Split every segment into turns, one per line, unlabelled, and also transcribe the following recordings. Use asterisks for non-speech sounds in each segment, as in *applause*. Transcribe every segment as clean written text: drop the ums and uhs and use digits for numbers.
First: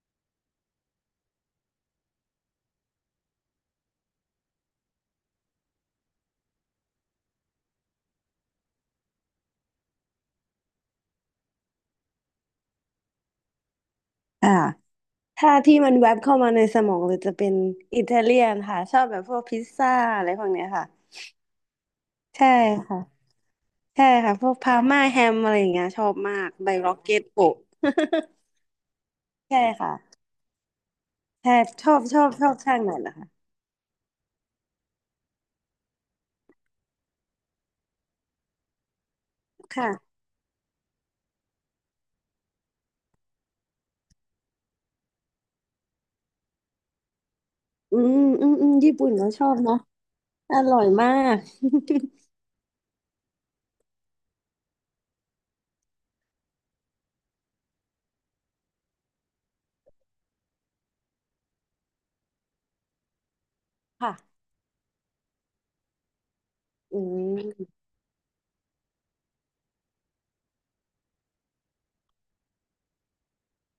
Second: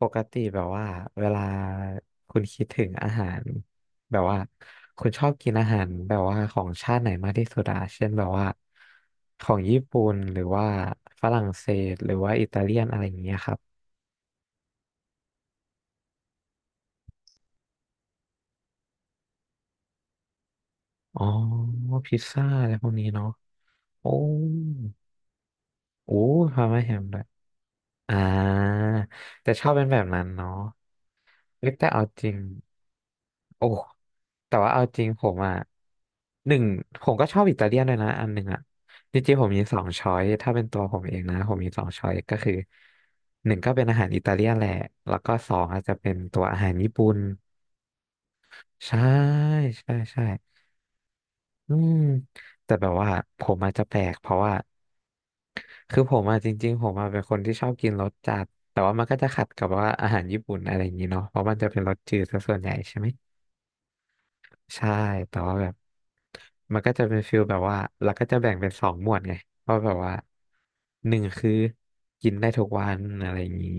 ปกติแบบว่าเวลาคุณคิดถึงอาหารแบบว่าคุณชอบกินอาหารแบบว่าของชาติไหนมากที่สุดอะเช่นแบบว่าของญี่ปุ่นหรือว่าฝรั่งเศสหรือว่าอิตาเลียนอะไรอย่างเงี้ยครับ
อ่าถ้าที่มันแวบเข้ามาในสมองเลยจะเป็นอิตาเลียนค่ะชอบแบบพวกพิซซ่าอะไรพวกเนี้ยค่ะ
อ๋อพิซซ่า
ใช่
อะไรพวก
ค่ะ
นี้เนาะ
ใช่
โอ้
ค่ะพวกพาม่าแฮมอะไรอย่างเงี้ยชอ
โอ้
บมาก
พา
ใบ
ร์มาแฮ
ล็อก
ม
เก็
ด้ว
ต
ย
โปะ
อ่า
*laughs*
แต่
ใช่
ชอบเป็น
ค่ะ
แบบนั้นเนาะ
ใช่
เอ้ย
ช
แต่
อบ
เอา
ช
จ
อบ
ริง
ชอบช่างไหนล่ะคะ
โอ้แต่ว่าเอาจริงผมอ่ะหนึ่งผมก็ชอบอิตาเลียนด้วยนะอันหนึ่งอ่ะจริงๆผมมีสองช้อ
ค่ะ
ยถ้าเป็นตัวผมเองนะผมมีสองช้อยก็คือหนึ่งก็เป็นอาหารอิตาเลียนแหละแล้วก็สองอาจจะเป็นตัวอาหารญี่ปุ่น
อืมอืมอืมญี่
ใช่
ปุ่นก็ชอบเนาะ
ใช่ใช่
อร่อยมาก
อืมแต่แบบว่าผมอาจจะแปลกเพราะว่าคือผมอะจริงๆผมอะเป็นคนที่ชอบกินรสจัดแต่ว่ามันก็จะขัดกับว่าอาหารญี่ปุ่นอะไรอย่างนี้เนาะเพราะมันจะเป็นรสจืดซะส่วนใหญ่ใช่ไหม
*laughs* ค่ะ
ใช่แต่ว่าแบบมันก็
อื
จะเป็นฟิลแบบ
ม
ว่าเราก็จะแบ่งเป็นสองหมวดไงเพราะแบบว่าหนึ่งคือกินได้ทุกวันอะไรอย่างนี้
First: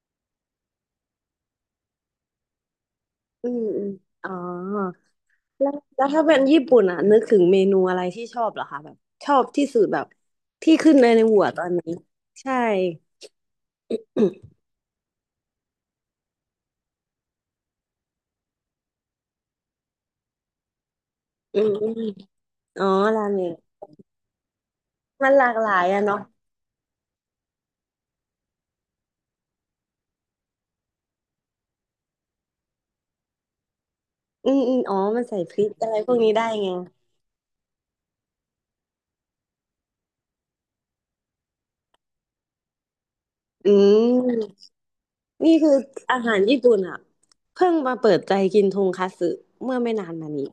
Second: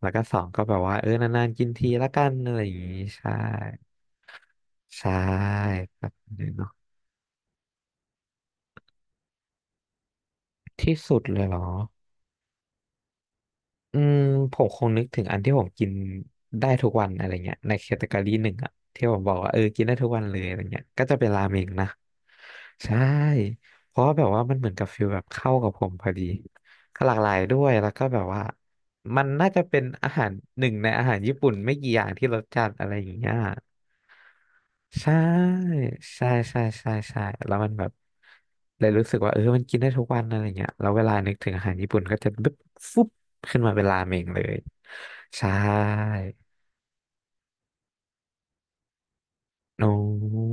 แล้วก็สองก็แบบว่าเออนานๆกินทีละกันอะไรอย่างนี้ ใช่
อืมอืมอ๋อ
ใช่
แล้ว
ค
แล้
รั
ว
บ
ถ้าเป็นญี่
เนาะ
ปุ่นอ่ะนึกถึงเมนูอะไรที่ชอบเหรอคะแบบชอบที่สุดแบบที่ขึ้
ที่
นใน
สุ
ใน
ดเล
หั
ย
ว
เหร
ตอ
อ
นนี้ใช่
อืม
อืม
ผมคงนึกถึงอันที่ผมกินได้ทุกวันอะไรเงี้ยในแคตตากรีหนึ่งอะที่ผมบอกว่าเออกินได้ทุกวันเลยอะไรเงี้ยก็จะเป็นราเม
อื
ง
มอ
นะ
มอ๋อ
ใช่
ราเมง
เพราะว่าแบบว่ามันเหมือนกับฟิลแบบ
มันหลา
เข้า
กห
กับ
ลา
ผ
ย
ม
อะ
พอ
เนาะ
ดีก็หลากหลายด้วยแล้วก็แบบว่ามันน่าจะเป็นอาหารหนึ่งในอาหารญี่ปุ่นไม่กี่อย่างที่รสจัดอะไรอย่างเงี้ย
อืมอืมอ๋อ
ใช่
มันใส่พริกอะไรพวก
ใช่
นี้ได้
ใช่
ไง
ใช่ใช่แล้วมันแบบเลยรู้สึกว่าเออมันกินได้ทุกวันอะไรเงี้ยแล้วเวลานึกถึงอาหารญี่ปุ่นก็จะบึ๊บฟุบขึ้น
อื
มาเป็นราเมงเลย
ม
ใช่
นี่คืออาหารญี่ปุ่นอ่ะเพิ่งมาเปิดใจกินทงคัตสึเมื่อไม่
โอ้
นานมานี้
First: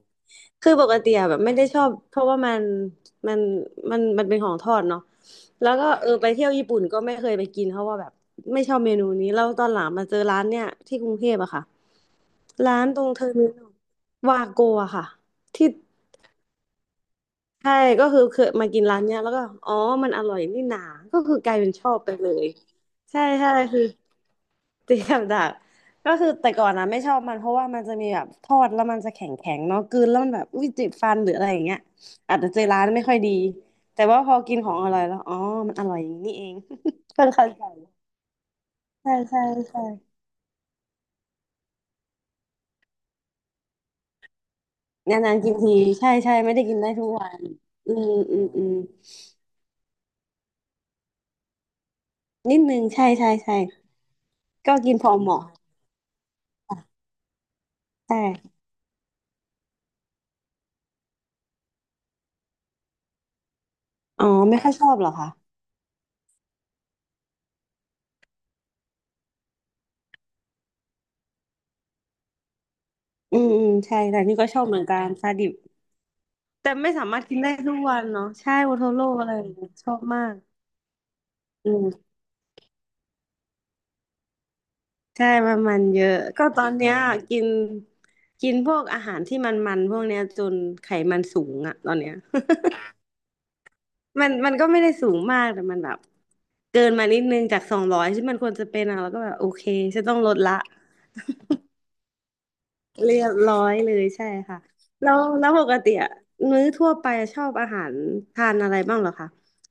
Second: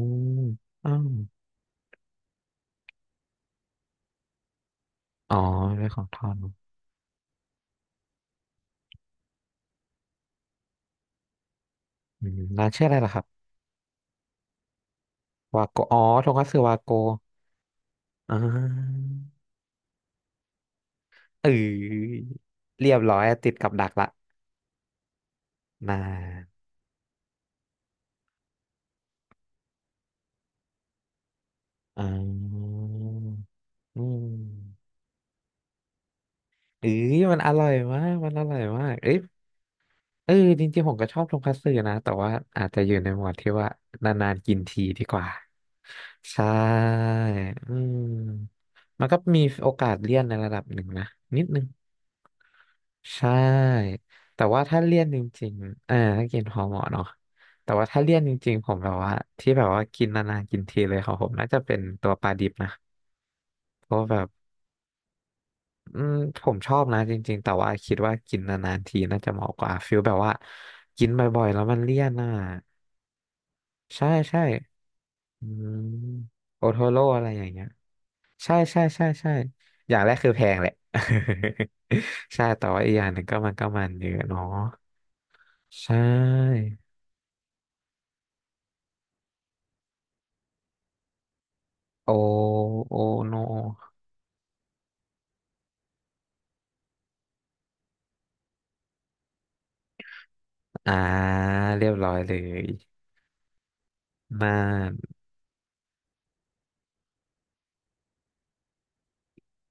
คือป
อ้า
กติ
ว
อะแบบไม่ได้ชอบเพราะว่ามันมันมันเป็นของทอดเนาะ
อ๋อ
แล้วก็
เป็นขอ
เอ
ง
อ
ทอ
ไป
ด
เที่
เน
ยว
อะ
ญี่ปุ่นก็ไม่เคยไปกินเพราะว่าแบบไม่ชอบเมนูนี้แล้วตอนหลังมาเจอร้านเนี่ยที่กรุงเทพอะค่ะ
อืมร้าน
ร้า
ชื่อ
น
อะไร
ตรง
ล่ะค
เท
รั
อร์
บ
มินอลวาโกอะค่ะ
วา
ที่
โกอ๋อโทงคัตสึวาโก
ใช่ก็คือ
อ่
เคยมากินร้า
า
นเนี้ยแล้วก็อ๋อมันอร่อยนี่หนาก็คือ
เอ
กลายเป็นชอบไป
อ
เลย
เรียบร้อ
ใช่
ย
ใช่
ติดกับ
คือ
ดักละ
ตีกับดัก
น่า
ก็คือแต่ก่อนนะไม่ชอบมันเพราะว่ามันจะมีแบบทอดแล้วมันจะแข็งแข็งเนาะกลืนแล้วมันแบบอุ้ยเจ็บฟันหรืออะไรอย่างเงี้ย
อ่
อาจจะเจอ
า
ร้านไม่ค่อยดี
อื
แต่ว่าพอกินของ
ม
อร่อยแล้วอ๋อมันอร่อยอย่างนี้นี่เอง
เอ้
*laughs*
ย
เพิ่ง
มันอ
เข้าใจ
ร่อยมากมันอร่อยมากเอ้
ใช่
ย
ใช่ใช่
เออจริงๆผมก็ชอบทงคัตสึนะแต่ว่าอาจจะอยู่ในหมวดที่ว่านานๆกินทีดีกว่า
นานๆกินทีใช่ใช่
ใช่
ไม่ได้กินได้ทุกวัน
อื
อืมอืม
ม
อืม
มันก็มีโอกาสเลี่ยนในระดับหนึ่งนะนิดนึง
นิดนึงใช่
ใช
ใช่ใช่
่แต่ว่า
ก็
ถ้า
กิน
เลี่ยน
พอ
จ
เหมาะ
ริงๆเออถ้ากินพอเห
ค่ะ
มาะเนาะแต่ว่าถ้าเลี่ยนจ
ใช่
ริงๆผมแบบว่าที่แบบว่ากินนานๆกินทีเลยของผมน่าจะเป็นตัวปลาดิบนะเพราะว่าแบ
อ๋อ
บ
ไม่ค่อยชอบเหรอคะ
อืมผมชอบนะจริงๆแต่ว่าคิดว่ากินนานๆทีน่าจะเหมาะกว่าฟิลแบบว่ากินบ่อยๆแล้วมันเลี่ยนอ่ะ
อืมอืมใช่
ใช่
แต่นี่
ใช่
ก็ชอบเหมือนกันซา
อื
ดิ
มโอ
แต่
โท
ไม่
โร่
สามา
อะ
รถ
ไร
กิ
อ
น
ย่า
ได้
งเงี้ย
ทุกวันเนาะใช่
ใช่
โอ
ใช่
โทโร่
ใช่
อะ
ใช่
ไรอย่างเงี้ยช
อ
อ
ย่า
บ
งแรก
มา
คือ
ก
แพงแหละ
อืม
*laughs* ใช่แต่ว่าอีกอย่างหนึ่งก็มันก็มันเยอะเนาะ
ใช่มันมัน
ใช่
เยอะก็ตอนเนี้ยกินกินพวกอาหารที่มันมันพวกเนี้ยจนไขมันสูงอะตอน
โอ
เนี้ย
โอโน
*laughs* มันมันก็ไม่ได้สูงมากแต่มันแบบเกินมานิดนึงจาก200ที่มันควรจะเป็นอะแล้วก็แบบโอเคฉันต้องลดละ
อ่าเรียบร้อยเลย
เรียบร้อยเลยใช่
น่า
ค่ะแล้
น
วแล้วปกติอะมื้อทั่วไปชอบอาหารทานอะไรบ้างเหรอคะ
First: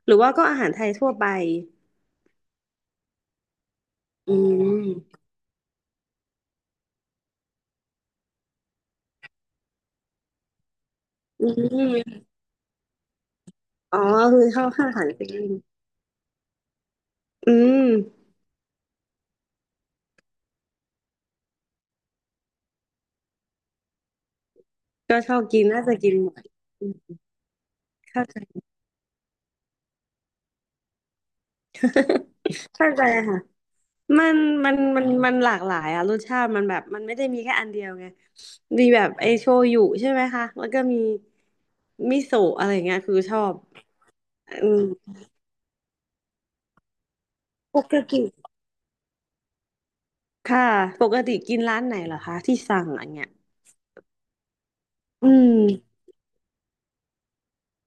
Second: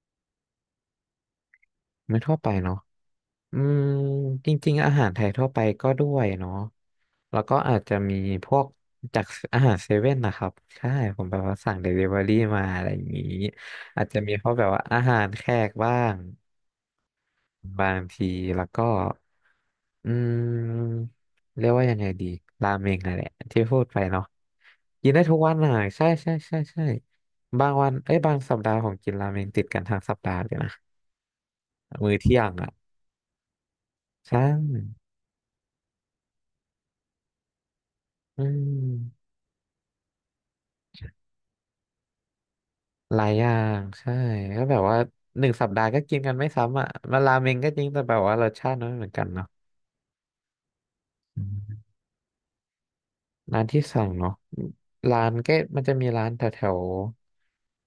หรือว่าก็อาหารไทยทั่วไป
ไม่ทั่วไปเนาะอืม
อื
จริงๆอาหารไท
ม
ยทั่วไปก็ด้วยเนาะ แล้วก็อาจจะมีพวกจากอาหารเซเว่นนะครับ ใช่ ผมแบบ
อื
ว่าสั่งเดลิเวอ
ม
รี่มาอะไรอย่างนี้
อ๋อ
อาจจะมี
คือ
พวก
ช
แบ
อบ
บว่า
ข้าว
อา
สาร
หาร
ปิ้
แข
ง
กบ้าง
อืม
บางทีแล้วก็อืมเรียกว่ายังไงดีราเมงนั่นแหละที่พูดไปเนาะกิน
ก็
ได้
ช
ทุ
อ
ก
บ
วัน
กิน
น่ะ
น่าจะ
ใช่
กินหม
ใช่
ด
ใช่ใช่
อืม
บางวัน เอ้ย
เข้า
บา
ใจ
งสัปดาห์ผมกินราเมงติดกันทั้งสัปดาห์เลยนะ มื้อ
*laughs*
เที่ยงอ่ะ
เข้าใจค่ะมัน
ใช่
มันหลากหลายอะรสชาติมันแบบมันไม่ได้มีแค่อันเดียวไง
อื
มีแบบไอ
ม
โชยุใช่ไหมคะแล้วก็มีมิโซะอะไรเงี้ยคื
ห
อ
ลาย
ช
อ
อ
ย่า
บ
งใช่ก็
อื
แบบว่า
ม
หนึ่งสัปดาห์ก็กินกันไม่ซ้ำอ่ะมาราเมงก็
ป
จริงแต่แบ
ก
บ
ติ
ว่ารสชาติมันไม่เหมือนกันเนาะ
ค่ะปกติ
อื
กินร้าน
ม
ไหนเหรอคะที่สั่งอันเนี้ย
ร้านที่สั่งเนาะร้า
อื
น
ม
ก็มันจะมีร้านแถวแถว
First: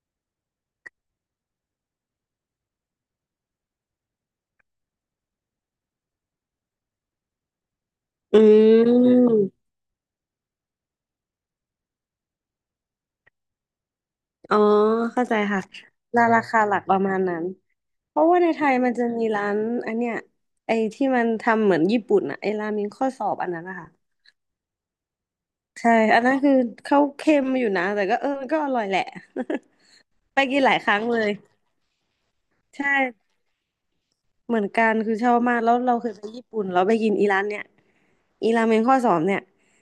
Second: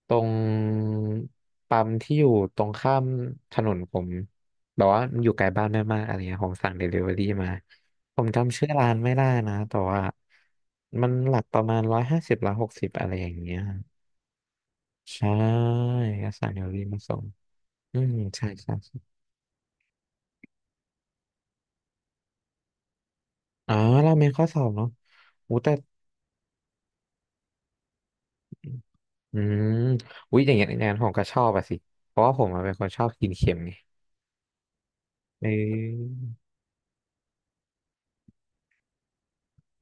ตรงปั๊มที่อยู่ตรงข้ามถนนผมแบบว่ามันอยู่ไกลบ้านแม่มากอะไรเงี้ยผมสั่งเดลิเวอรี่มาผม
อื
จำชื่อร้านไม่ได้นะ
ม
แต่ว่ามันหลักประมาณ150160อะไรอย่างเงี้ย
อ๋อเข้า
ใช่
ใจค่ะ
ก็
รา
สั่งเด
คา
ลิเวอ
หลั
รี่
กป
มา
ระมา
ส่
ณ
ง
นั้น
อืม
เพราะว่า
ใช่
ในไท
ใช่
ยมันจะมีร้านอันเนี้ยไอ้ที่มันทำเหมือนญี่ปุ่นอะไอ้ราเมงข้อสอบอันนั้น
อ๋อ
นะคะ
ราเมนข้อสอบเนาะอู้แต่
ใช่อันนั้นคือเขาเค็มอยู่นะแต่ก็เออก็อร่อยแหละ
อืม
*laughs*
อุ้
ไป
ยอย่าง
กิน
เงี้ย
หลายค
งาน
รั้ง
ผม
เล
ก็
ย
ชอบอะสิเพราะว่าผมอะเป็นค
ใช่
นชอบกินเค็มไง
เหมือนกันคือชอบ
เ
มากแล้วเราเค
ออ
ยไปญี่ปุ่นเราไปกินอีร้านเนี้ยอีราเมงข้อสอบเนี่ย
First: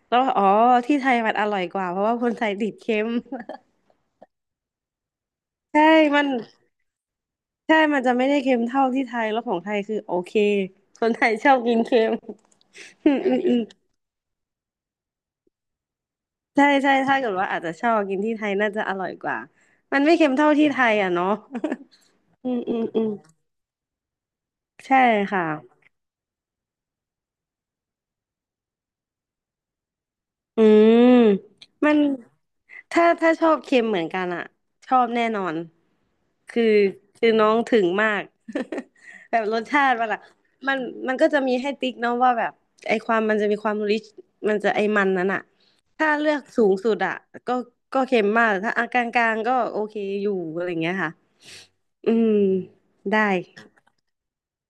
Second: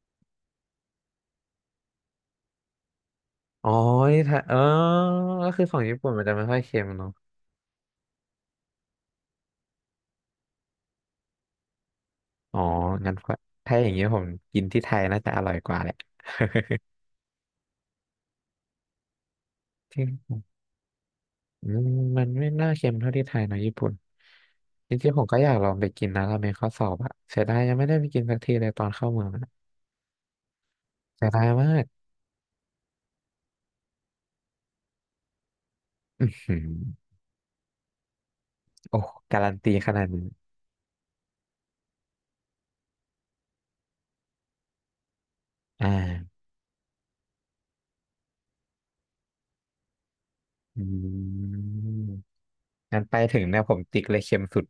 แล้วอ๋อที่ไทยมันอร่อยกว่าเพราะว่าคนไทยติดเค็ม
อ๋อนี่ถ้าเออก็คือ
*laughs*
ของ
ใช่
ญี่ปุ่นมั
มั
น
น
จะไม่ค่อยเค็มเนาะ
ใช่มันจะไม่ได้เค็มเท่าที่ไทยแล้วของไทยคือโอเคคนไทยชอบกินเค็ม
อ๋อ
*laughs* อื
งั้น
ม
ก็
อืมอืม
ถ้าอย่างเงี้ยผมกินที่ไทยน่าจะอร่อยกว่าแหละ
ใช่
*laughs*
ใช่ถ้าเกิดว่าอาจจะชอบกินที่ไทยน่าจะอร่อยกว่ามั
ที
นไม่เค็มเท่า
่
ที่ไทยอ่ะเนาะ
อืมมัน
*laughs*
ไม่
อืม
น่า
อืม
เค็ม
อื
เท่า
ม
ที่ไทยเนาะญี่ปุ่นจ
ใช่
ริงๆผมก็
ค่ะ
อยากลองไปกินนะราเมนข้อสอบอะเสียดายยังไม่ได้ไปกินสักทีเลยตอนเข้าเมืองอะ
อืม
เสียดายมาก
มันถ้าชอบเค็มเหมือนกันอ่ะชอบแน่นอน
อื
คือ
ม
คือน้องถึงมาก
โอ้
*laughs* แบ
กา
บ
รัน
รส
ตี
ชา
ข
ติ
นา
มั
ด
นอะ
นี้
มันมันก็จะมีให้ติ๊กเนาะว่าแบบไอความมันจะมีความริชมันจะไอมันนั้นอ่ะ
อ่
ถ้าเลือก
า
สูงสุดอ่ะก็ก็เค็มมากถ้าอ่ะกลางๆก็โอเคอยู่อะไรอย่า
อื
งเงี้ยค่ะอื
ม
ม
งั้นไป
ได้
ถึงเนี่ยผมติ๊กเลยเค็มสุด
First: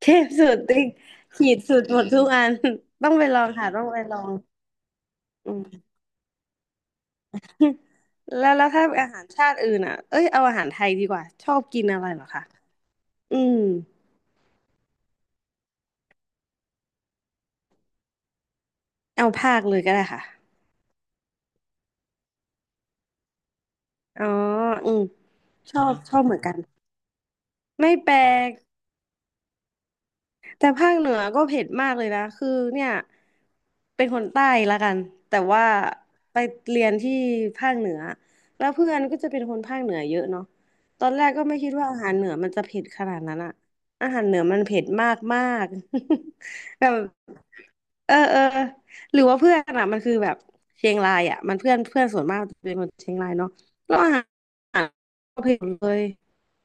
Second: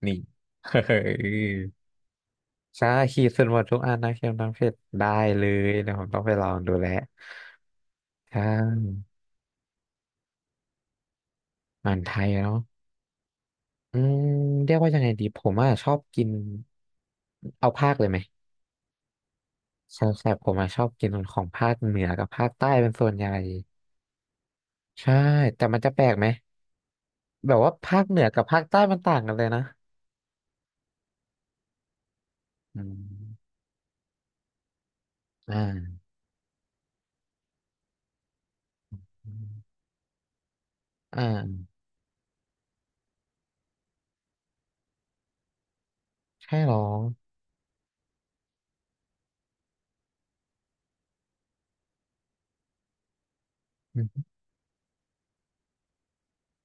เท
นี่
พสุดติ๊
*laughs*
ก
เฮ้ย
ขีดสุดหมดทุกอัน
ใช่
*laughs* ต้อง
ขี
ไป
ด
ล
ส่
อ
วน
ง
หมด
ค่ะ
ทุก
ต้อง
อัน
ไป
นะ
ลอ
เค็
ง
มน้ำเผ็ดได้เล
อื
ย
ม
เดี๋ยวผมต้องไปลองดูแลว
*laughs*
ใช่
แล้วถ้าอาหารชาติอื่นอ่ะเอ้ยเอาอาหารไทยดีกว่าชอบกิน
อาหาร
อะไร
ไท
เหรอ
ย
คะ
เนาะ
อืม
อืมเรียกว่ายังไงดีผมอ่ะชอบกินเอาภาคเลยไหม
เอาภาคเลยก็ได้
ใช่
ค่ะ
ใช่ผมอ่ะชอบกินของภาคเหนือกับภาคใต้เป็นส่วนใหญ่
อ๋ออืม
ใช่แต่
ช
มัน
อ
จะ
บ
แปล
ช
ก
อบ
ไหม
เหมือนกัน
แบบว่า
ไม่
ภาค
แป
เห
ล
นือกับ
ก
ภาคใต้มันต่างกันเลยนะ
แต่ภาคเหนือก็เผ็ดมากเลยนะคือ
อื
เนี่ย
ม
เป็นคนใต้ละกันแต่
อ่
ว่า
า
ไปเรียนที่ภาคเหนือแล้วเพื่อนก็จะเป็นคนภาคเหนือเยอะเนาะตอน
อ่
แรกก็ไม่คิด
า
ว่าอาหารเหนือมันจะเผ็ดขนาดนั้นอะอาหารเหนือมันเผ็ดมากมาก
ใช่หรอ
*laughs* แบบเออเออหรือว่าเพื่อนอะมันคือแบบเชียงรายอะมันเพื่อนเพื่อนส่วนมากจะเป็นคนเชียงรายเนาะแล้วอาหารเผ็ดเลย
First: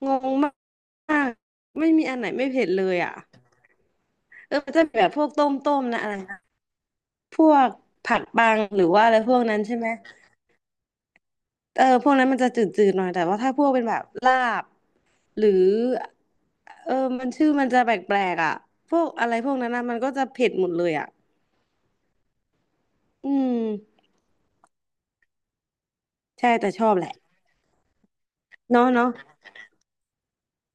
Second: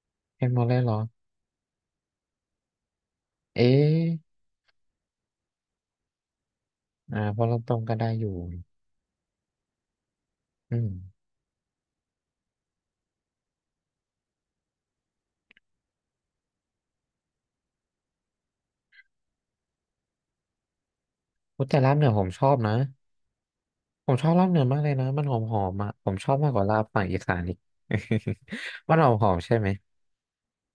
งง
เคน
มา
โบเล่เหรอ
กไม่มีอันไหนไม่เผ็ดเลยอ่ะ
เอ๊ะ
เออมันจะมีแบบพวกต้มต้มนะอะไรนะ
อ่า
พ
พอ
ว
ลงต
ก
รงก็ได้
ผั
อ
ด
ยู่
บังหรือว่าอะไรพวกนั้นใช่ไหม
อืม
เออพวกนั้นมันจะจืดๆหน่อยแต่ว่าถ้าพวกเป็นแบบลาบหรือเออมันชื่อมันจะแปลกๆอ่ะพวกอะไรพวกนั้นนะมันก็จะเผ็ดหมดเลยอ่ะ
พูดแต่ลาบเหนือผมชอบนะ
อืม
ผมชอบลาบเหนือมากเลยนะมันหอมหอมอ่ะผมชอบมา
ใช่
กกว่า
แต่
ลา
ช
บ
อบ
ฝั่
แห
ง
ละ
อีสานอีก
เนาะ
*laughs* มันหอ
เนาะ
มหอมใช่ไหม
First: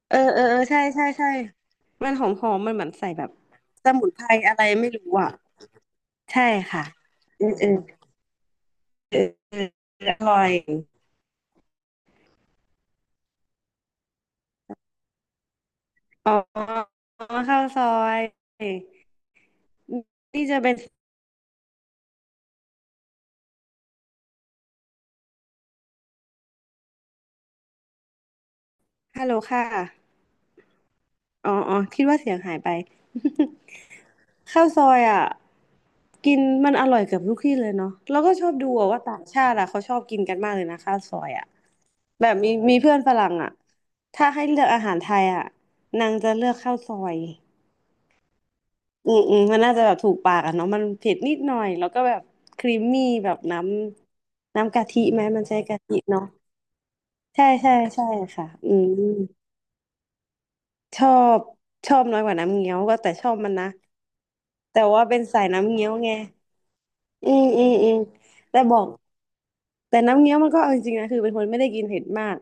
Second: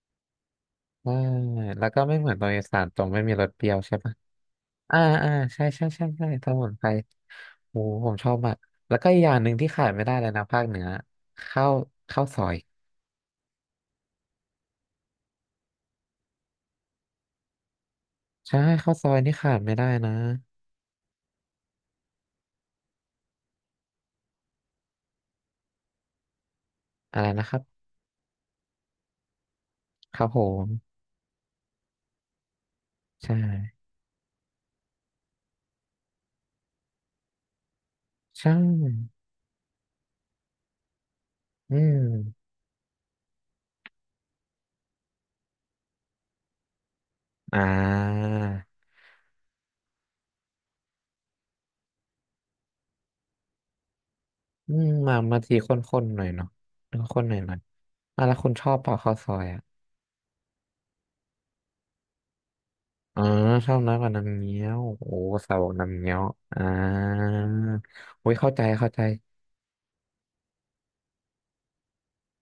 เออเออเออใช่ใช่
ใช่
ใช่
แล้วก็
มัน
ไม่
ห
เห
อ
มื
ม
อนต
ห
ร
อ
ง
ม
อี
มัน
สา
เหมื
น
อน
ตรง
ใส่
ไม่
แบบ
มีรสเปรี้ยว
ส
ใช่
มุน
ปะ
ไพรอะไรไม่
อ่า
รู้อ่ะ
อ่าใช่
ใช่
สมุนไพ
ค่ะ
ร
เออเออ
โอ้ผมชอบมากแล้วก็
เอ
อีกอ
อ
ย่างหนึ่
เอ
งที่
อ
ขาดไม่
อ
ได้เลย
ร่อ
นะ
ย
ภาคเหนือข้าวข้าวซอย
อ๋อข้าวซอย
ใช่ข้าวซอยนี่ขาดไม่ได้นะ
นี่จะเป็น
อะไรนะครับ
ฮัลโหลค่ะ
ครับผม
อ๋ออ๋อคิดว่าเสียงหายไป
ใช่
*laughs* ข้าวซอยอ่ะกินมันอร่อยเกือบทุกที่เลยเนาะแล้วก็ชอ
ใช่
บดูอะว่าต่างชาติอ่ะเขาชอบกินกันมากเลยนะข้าวซอยอ่ะ
อื
แบบ
ม
มีเพื่อนฝรั่งอ่ะถ้าให้เลือกอาหารไทยอ่ะนางจะเลือกข้าวซอย
อ่า
อืมอืมมันน่าจะแบบถูกปากอ่ะเนาะมันเผ็ดนิดหน่อย แล้วก็แบบครีมมี่แบบน้ำ
อื
น้ำกะ
ม
ทิ
มา
ไหม
มา
มัน
ที
ใช้
ข
กะทิ
้นๆห
เนาะ
น่อยเนาะข้นๆหน่อย
ใช่
หน่อย
ใช่ใช่
อ่ะแล้ว
ค่ะ
คุณช
อื
อบเปล่าข้าว
ม
ซอยอ่ะ
ชอบชอบน้อยกว่าน้ำเงี้ยวก็แต่
อ๋อ
ชอบมันนะ
ชอบน้ำกว่าน้ำเงี้ย
แต่
ว
ว่า
โอ้
เป็นสาย
สาวก
น้ำเงี้ยว
น้ำ
ไง
เงี้ยวอ่า
อืมอืมอืม
โอ้ยเข้า
แต่
ใจ
บอก
เข้าใจ
แต่น้ำเงี้ยวมันก็เอาจริงๆนะคือเป็นคนไม่ได้กินเผ็ดมาก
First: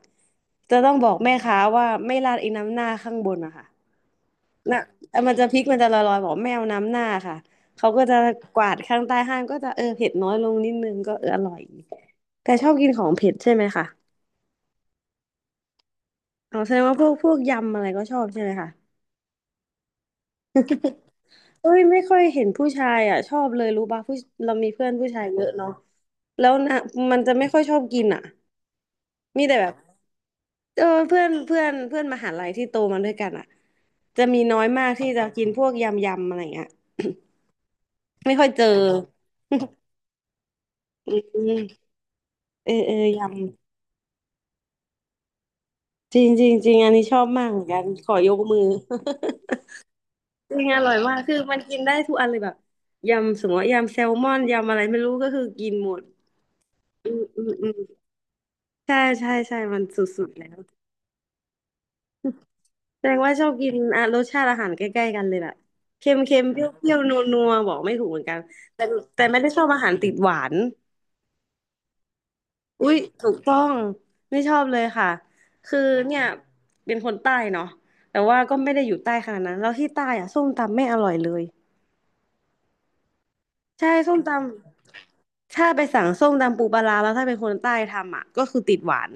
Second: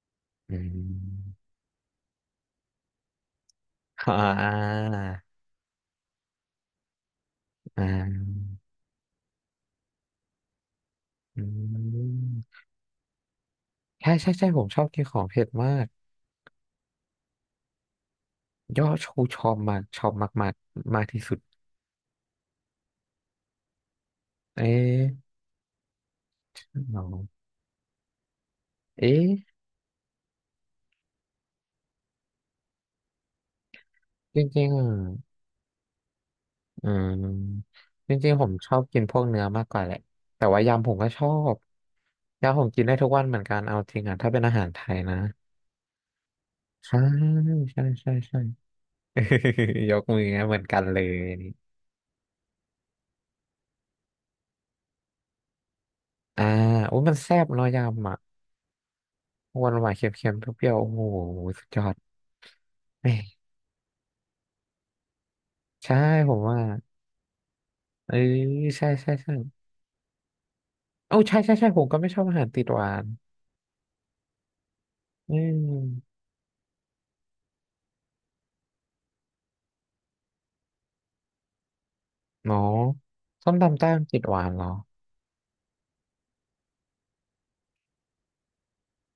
อื
จะต้องบอกแม่
ม
ค้าว่าไม่ราดไอ้น้ำหน้าข้างบนอะค่ะ
อ่าอ่
นะ
า
มันจะพริกมันจะลอยๆบอกไม่เอาน้ำหน้าค่ะ
อ่
เขาก็จะ
า
กวาดข้างใต้ห้างก็จะเออเผ็ดน้อยลงนิดนึงก็เอออ
อื
ร่อยแต่
ม
ชอบกินของเผ็ดใช่ไหมคะ
ใช่ผมชอบกินของเผ็ดมาก
อ๋อแสดงว่าพวกยำอะไรก็ชอบใช่ไหมคะ
ยอดชูชอบมากชอบมากมากมากที่สุด
เอ้ยไม่ค่อยเห็นผู้ชายอ่ะชอบเลยรู้ป่ะผู้เรา
เอ๊
มีเพื่อนผู้ชาย
ะ
เยอะเนาะแล้วนะ
หรอ
มันจะไม่ค่อยชอบกินอ่ะ
เอ๊ะ
มีแต่แบบเออเพื่อนเพื่อนเพื่อนมหาลัยที่โตมาด้วยกันอ่ะจะ
จ
มีน้อ
ริ
ย
งๆ
มา
อ่ะ
กที่จะกินพวกยำยำอะไรเงี้ย
อืมจ
*coughs*
ริง
ไม่
ๆผ
ค่อย
ม
เจอ
ชอบกินพวกเนื้อมาก
*laughs*
กว่าแหละแต่ว่ายำผมก็
อื
ชอบ
ม
ยำผม
เออ
กิน
เอ
ได้ทุก
อ
วันเหมือน
ย
กันเอาจริงอ่ะถ้าเป็นอาหารไทยนะ
ำจริงจริงจริงอัน
ใช่
นี้ชอบมากเหมือนกั
ใช่
นข
ใช่
อย
ใช่
กมือ
*laughs* ยกมือ
*laughs* จ
เหมือน
ริง
กั
อ
น
ร่อ
เล
ย
ย
มากคือ
นี่
มันกินได้ทุกอันเลยแบบยำสมมติว่ายำแซลมอนยำอะไรไม่รู้ก็คือกินหมด
อ่าอุ้ย
อื
มัน
ม
แซ่
อื
บเนอะ
ม
ยำอ่ะ
ใช่ใช่ใช่
หวาน
มัน
หวาน
ส
เค
ุ
็
ด
ม
ๆ
ๆ
แล้ว
เปรี้ยวๆโอ้โหสุดยอด
แสด
แม่
งว่าชอบกินอ่ะรสชาติอาหารใกล้ๆกันเลยแบบ
ใช่
เค็ม
ผ
เค็
ม
ม
ว่า
เปรี้ยวเปรี้ยวนัวนัวบอกไม่ถูก
เออ
เหมือนกันแต่
ใช่ใช่
แต่
ใช่
ไม่ได้ชอบอาหารติดหวาน
โอ้าใช่ผมก็ไม่ชอบอาหารติดห
อุ้
วา
ย
น
ถูกต้องไม่ชอบเลยค่ะ
อืม
คือเนี่ยเป็นคนใต้เนาะแต่ว่าก็ไม่ได้อยู่ใต้ขนาดนั้นแล้วที่ใต้อะส้มตำไม่อร่อยเลย
เนาะส้มตำแต้
ใช่
ม
ส้
ติ
ม
ด
ต
หวานเหรอ
ำถ้าไปสั่งส้มตำปูปลาร้าแล้วถ้าเป็นคนใต้ทำอ่ะก็คือติดหวาน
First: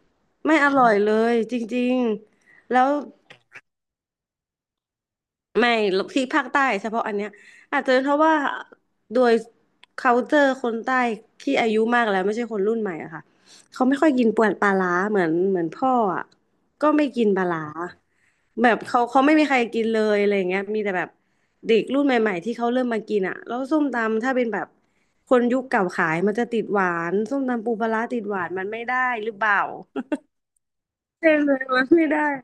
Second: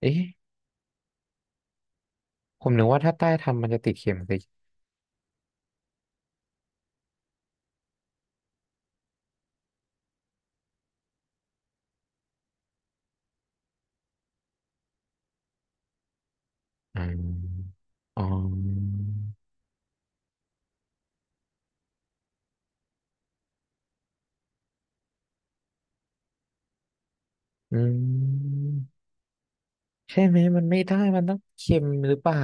เอ๊ะ
ไม่อร่อยเลยจริง
ผม
ๆ
นึ
แล้
ก
ว
ว่าถ้าใต้ทำมันจะติดเข็มสิ
ไม่ที่ภาคใต้เฉพาะอันเนี้ยอาจจะเป็นเพราะว่าโดย culture คนใต้ที่อายุมากแล้วไม่ใช่คนรุ่นใหม่อะค่ะเขาไม่ค่อยกินปวนปลาร้าเหมือนพ่ออะก็
อื
ไม่
ม
กินปลาร้า
อ๋อ
แบบเขาไม่มีใครกินเลยอะไรอย่างเงี้ยมีแต่แบบเด็กรุ่นใหม่ๆที่เขาเริ่มมากินอะแล้วส้มตำถ้าเป็นแบบคนยุคเก่าขายมันจะติดหวานส้มตำปู
อื
ปลาร้าติดหวานมันไม่
ม
ได้หรือเปล่า
ใช่ไหมมันไม่ได้
*laughs*
มัน
ใช่
ต้อง
เลย
เค็
มั
ม
นไม่
หรือ
ได้
เปล่า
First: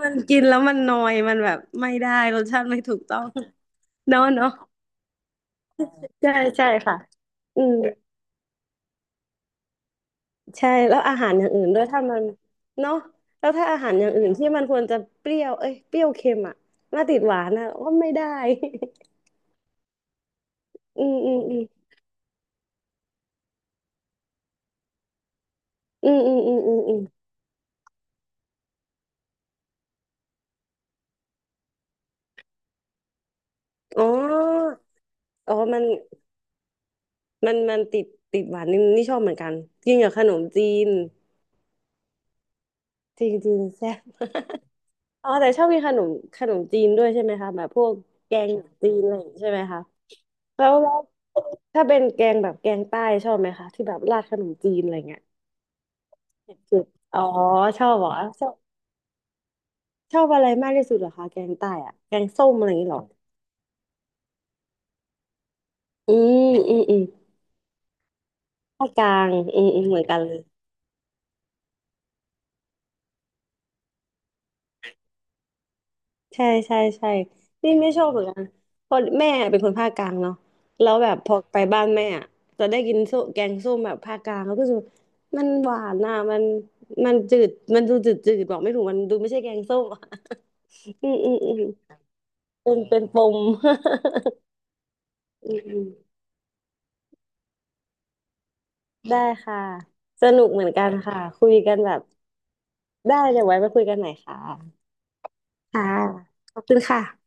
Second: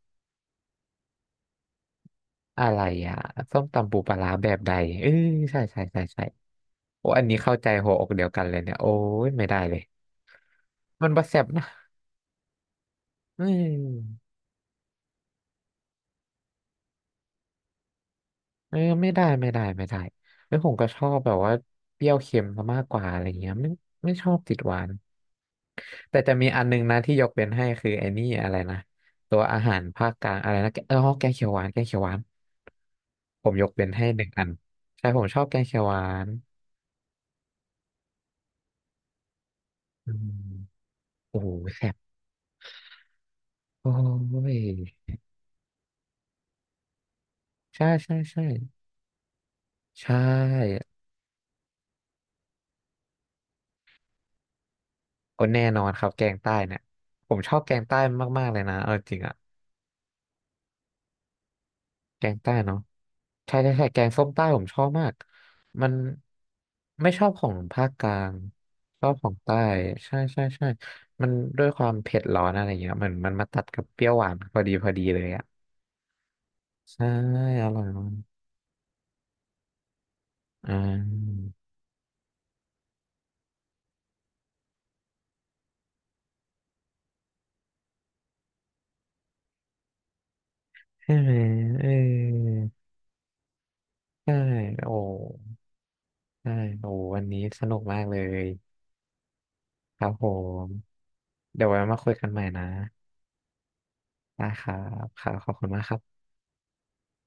มันกินแล้วมันนอยมันแบบไม่ได้รสชา
อะ
ติไม่
ไร
ถูก
อ่ะ
ต้อง
ส้มตำปูปลา
เนาะ
ร้าแบ
เนาะ
บใดเออใช่
ใช่ใช่ค่ะ
โอ้อันนี้เข้า
อื
ใจ
ม
หัวอกเดียวกันเลยเนี่ยโอ้ยไม่ได้เลย
ใช่แล้ว
มัน
อา
บะ
หาร
แส
อ
บ
ย่างอื่
นะ
นด้วยถ้ามันเนาะ
เอ
แล้วถ้าอาหารอย่าง
อ
อื่นที่มันควรจะเปรี้ยวเอ้ยเปรี้ยวเค็มอ่ะมาติดหวานอ่ะก็ไม่ได้
เออไม่ได้แล้วผมก็ช
*laughs* อื
อบ
ม
แบ
อื
บ
ม
ว่า
อื
เปรี้ยวเค็มซะมากกว่าอะไรเงี้ยไม่ชอบติดหวาน
มอื
แต่
มอื
จะ
ม
มี
อืม
อันห
อื
นึง
มอื
นะ
ม
ที่ยกเป็นให้คือไอ้นี่อะไรนะตัวอาหารภาคกลางอะไรนะแกเออแกงเขียวหวานแกงเขียวหวานผมยกเป็น
อ๋
ให้
อ
หนึ่งอันใช่ผมชอบ
อ๋
แก
อ
งเขี
มั
ยว
น
หวาน
มันมันติดติดหวานนี่นี่ชอบเหมือนกันกินกั
อื
บขนม
ม
จีน
โอ้โหแซ่บ
จริงจริง
โอ้
แซ่บ
ย
*laughs* อ๋อแต่ชอบกินขนมจีนด้วยใช่ไหมคะแบบพ
ใช่
วก
ใช่
แก
ใช่
งจีนอะไรอย่างงี้ใช่ไหมคะ
ใช
แล้ว
่
แล้วถ้าเป็นแกงแบบแกงใต้ชอบไหมคะที่แบบราดขนมจีนอะไรเงี้ย
โอ้แน่นอนครับแกงใต้
เผ็ด
เนี่ย
สุดอ๋อ
ผมชอบแก
ช
ง
อบ
ใต้
เหรอช
มาก
อ
ๆ
บ
เลยนะเอาจริงอะ
ชอบอะไรมากที่สุดเหรอคะแกงใต้อะแก
แก
ง
ง
ส้
ใต้
มอะไรอ
เนาะ
ย่างงี้เหรอ
ใช่แกงส้มใต้ผมชอบมากมัน
อืมอืมอืม
ไม่ชอบของภาคกลาง
ภาคก
ชอ
ลา
บข
ง
องใต้
อืมอืมเหมือน
ใช่
กันเลย
ใช่ใช่มันด้วยความเผ็ดร้อนอะไรเงี้ยเหมือนมันมาตัดกับเปรี้ยวหวานพอดีพอดีเลยอ่ะ
ใช่ใช่
ใช่
ใช่
อ
นี่
ร่อย
ไม่ช
มา
อบเหมือน
ก
กันเพราะแม่เป็นคนภาคกลางเนาะ
อ่
แล้วแบบพ
า
อไปบ้านแม่อะจะได้กินส้มแกงส้มแบบภาคกลางแล้วก็รู้สึกว่ามันหวานน่ะมันมันจืดมันดูจืดจืดบอกไม่ถูกมันดูไม่ใช่แกงส้มอะ *laughs* อื
ใช่
ม
ไห
อื
ม
มอืม
เออ
เป็นปม *laughs*
ใช่โอ้
อืม
ใช่โอ้วันนี้สนุกมากเลย
*laughs* ได้ค่ะ
ครับผ
สนุกเหมือ
ม
นกันค่ะคุย
เดี๋ยว
กัน
ไว้
แบ
มา
บ
คุยกันใหม่นะ
ได้เดี๋ยวไว้มาคุยกันใหม่ค่ะ
ได้ครับครับขอบคุณมา
ค่ะ
กครับ
ขอบคุณค่ะ